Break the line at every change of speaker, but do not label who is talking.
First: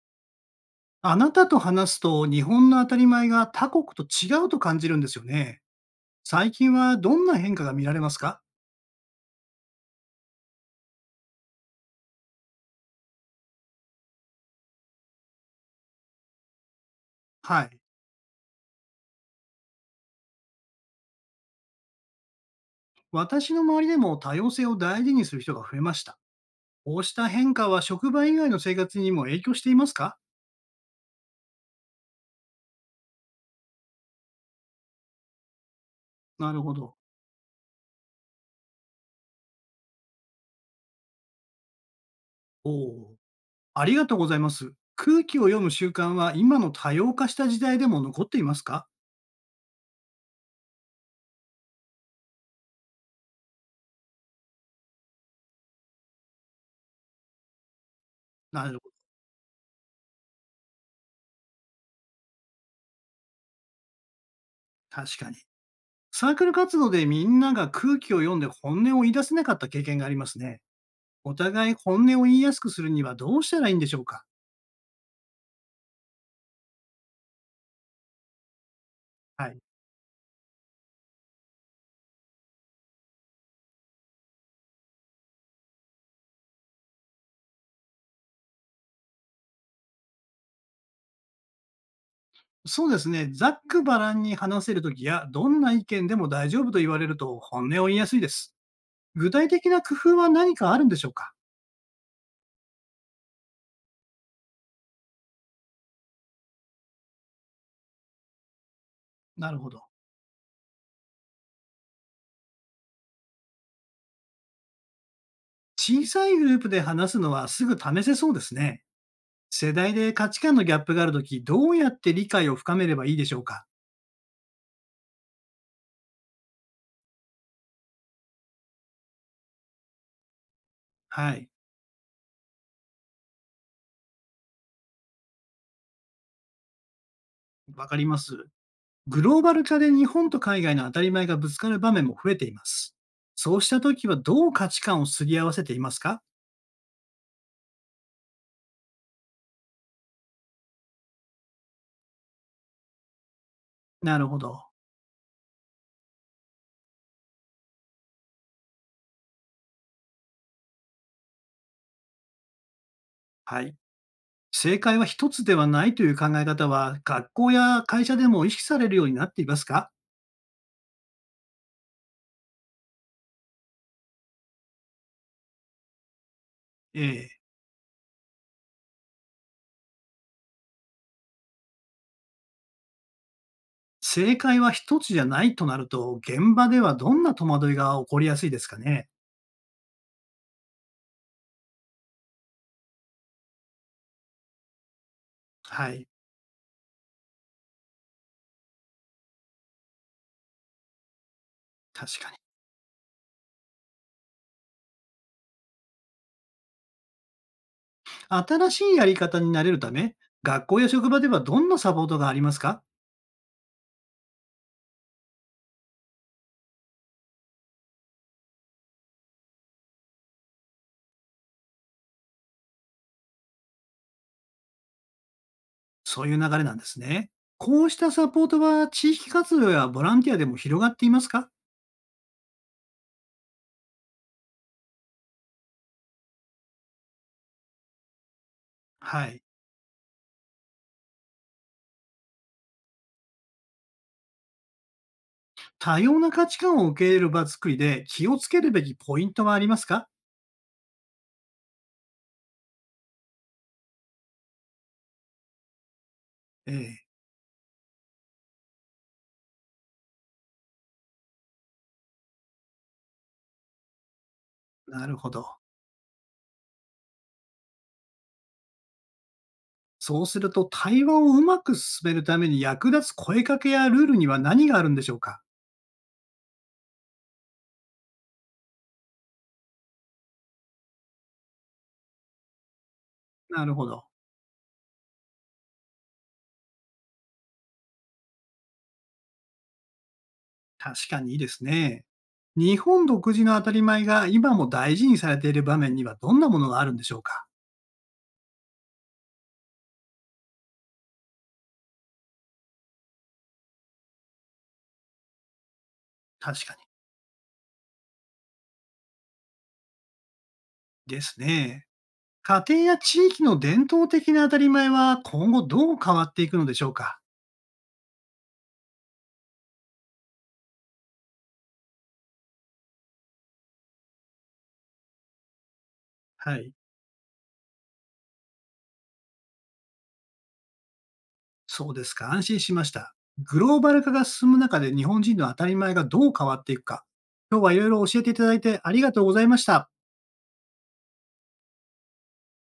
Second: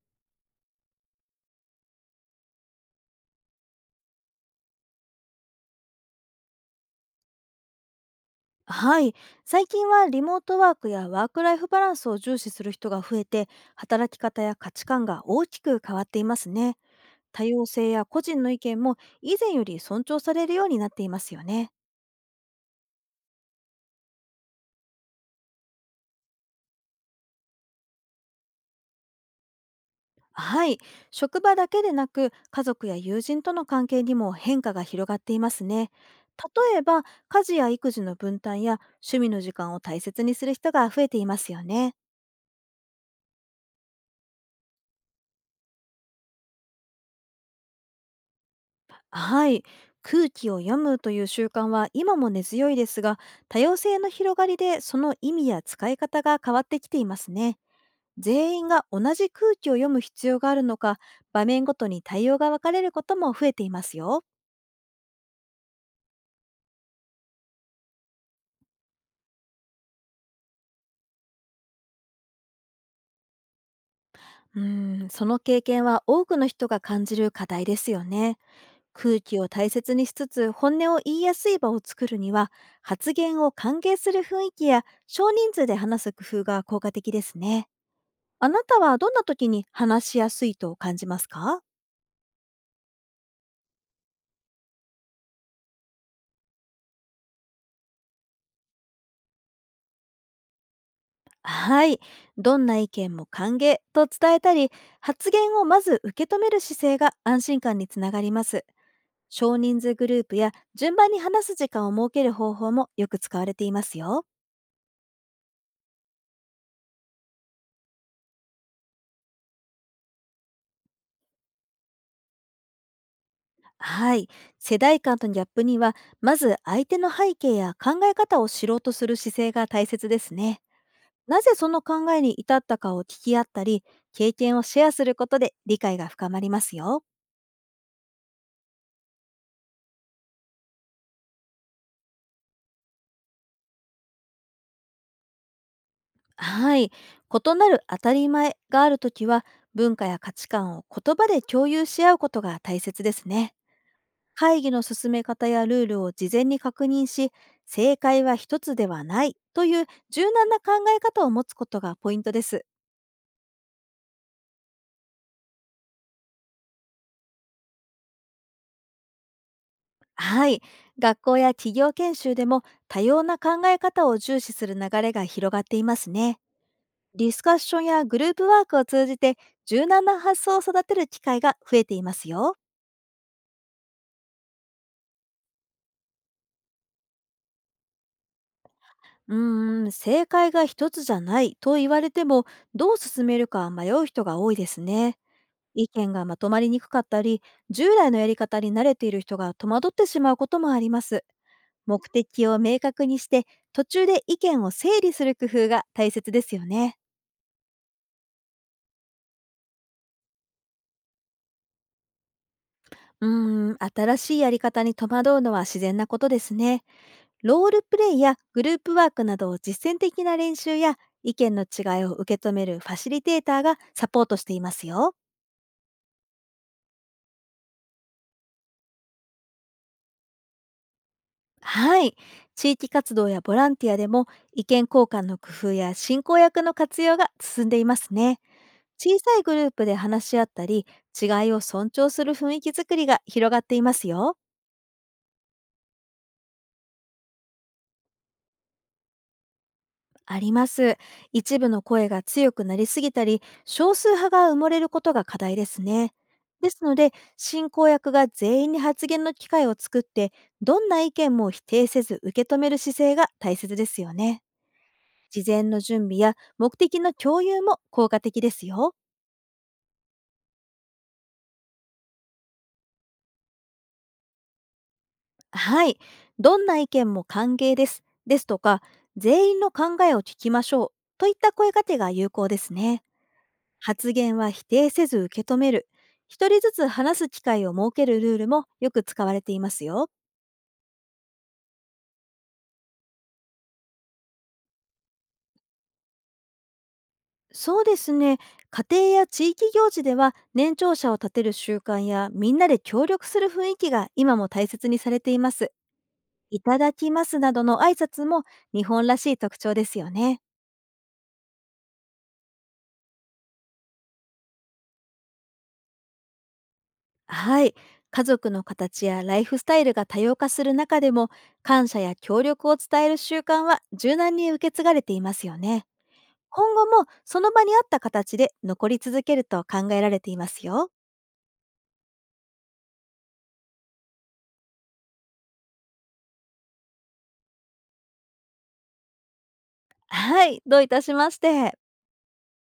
あなたと話すと日本の当たり前が他国と違うと感じるんですよね。最近はどんな変化が見られますか？
はい。最近はリモートワークやワークライフバランスを重視する人が増えて、働き方や価値観が大きく変わっていますね。多
は
様
い。
性や個人の意見も以前より尊重されるようになっていますよね。
私の周りでも多様性を大事にする人が増えました。こうした変化は職場以外の生活にも影響していますか？
はい。職場だけでなく、家族や友人との関係にも変化が広がっていますね。
なるほ
例え
ど。
ば、家事や育児の分担や趣味の時間を大切にする人が増えていますよね。
おお。ありがとうございます。空気を読む習慣は今の多様化した時代でも残っていますか？
はい。空気を読むという習慣は今も根強いですが、多様性の広がりでその意味や使い方が変わってきていますね。全
な
員
る
が
ほど。
同じ空気を読む必要があるのか、場面ごとに対応が分かれることも増えていますよ。
確かに。サークル活動でみんなが空気を読んで本音を言い出せなかった経験がありますね。お互い本音を言いやすくするにはどうしたらいいんでしょうか？
うーん、その経験は多くの人が感じる課題ですよね。空気
は
を
い。
大切にしつつ本音を言いやすい場を作るには、発言を歓迎する雰囲気や少人数で話す工夫が効果的ですね。あなたはどんな時に話しやすいと感じますか？
そうですね。ざっくばらんに話せるときや、どんな意見でも大丈夫と言われると本音を言いやすいです。具体的な工夫は何かあるんでしょうか？
はい。どんな意見も歓迎と伝えたり、発言をまず受け止める姿勢が安心感につながります。
な
少
るほ
人
ど。
数グループや順番に話す時間を設ける方法もよく使われていますよ。
小さいグループで話すのはすぐ試せそうですね。世代で価値観のギャップがあるときどうやって理解を深めればいいでしょうか？
はい。世代間とのギャップには、まず相手の背景や考え方を知ろうとする姿勢が大切ですね。
は
な
い。
ぜその考えに至ったかを聞き合ったり、経験をシェアすることで理解が深まりますよ。
わかります。グローバル化で日本と海外の当たり前がぶつかる場面も増えています。そうしたときはどう価値観をすり合わせていますか？
はい。異なる当たり前があるときは、文化や価値観を言葉で共有し合うことが大切ですね。
なるほ
会
ど。
議の進め方やルールを事前に確認し、正解は一つではないという柔軟な考え方を持つことがポイントです。
はい。正解は一つではないという考え方は、学校や会社でも意識されるようになっていますか？
はい。学校や企業研修でも多様な考え方を重視する流れが広がっていますね。
え
ディ
え。
スカッションやグループワークを通じて柔軟な発想を育てる機会が増えていますよ。
正解は一つじゃないとなると、現場ではどんな戸惑いが起こりやすいですかね？
うーん、正解が一つじゃないと言われても、どう進めるか迷う人が多いですね。意
はい。
見がまとまりにくかったり、従来のやり方に慣れている人が戸惑ってしまうこともあります。目
確かに。
的を明確にして、途中で意見を整理する工夫が大切ですよね。
新しいやり方になれるため、学校や職場ではどんなサポートがありますか？
うーん、新しいやり方に戸惑うのは自然なことですね。ロールプレイやグループワークなどを実践的な練習や、意見の違いを受け止めるファシリテーターがサポートしていますよ。
そういう流れなんですね。こうしたサポートは地域活動やボランティアでも広がっていますか？
はい。地域活動やボランティアでも意見交換の工夫や進行役の活用が進んでいますね。小
は
さい
い。
グループで話し合ったり、違いを尊重する雰囲気づくりが広がっていますよ。
多様な価値観を受け入れる場作りで気をつけるべきポイントはありますか？
あります。一部の声が強くなりすぎたり、少数派が埋もれることが課題ですね。で
え
すの
え、
で、進行役が全員に発言の機会を作って、どんな意見も否定せず受け止める姿勢が大切ですよね。
なるほ
事
ど。
前の準備や目的の共有も効果的ですよ。
そうすると、対話をうまく進めるために役立つ声かけやルールには何があるんでしょうか？
はい。どんな意見も歓迎です。ですとか、全員の考えを聞きましょう。といった声かけが有効ですね。
なるほど。
発言は否定せず受け止める。一人ずつ話す機会を設けるルールもよく使われていますよ。
確かにいいですね。日本独自の当たり前が今も大事にされている場面にはどんなものがあるんでしょうか？
そうですね。家庭や地域行事では年長者を立てる習慣やみんなで協力する雰囲気が今も大切にされています。い
確か
た
に。
だきますなどの挨拶も日本らしい特徴ですよね。
ですね。家庭や地域の伝統的な当たり前は今後どう変わっていくのでしょうか？
はい。家族の形やライフスタイルが多様化する中でも、感謝や協力を伝える習慣は柔軟に受け継がれていますよね。
はい。
今後もその場に合った形で残り続けると考えられていますよ。
そうですか、安心しました。グローバル化が進む中で日本人の当たり前がどう変わっていくか。今日はいろいろ教えていただいてありがとうございました。
はい。どういたしまして。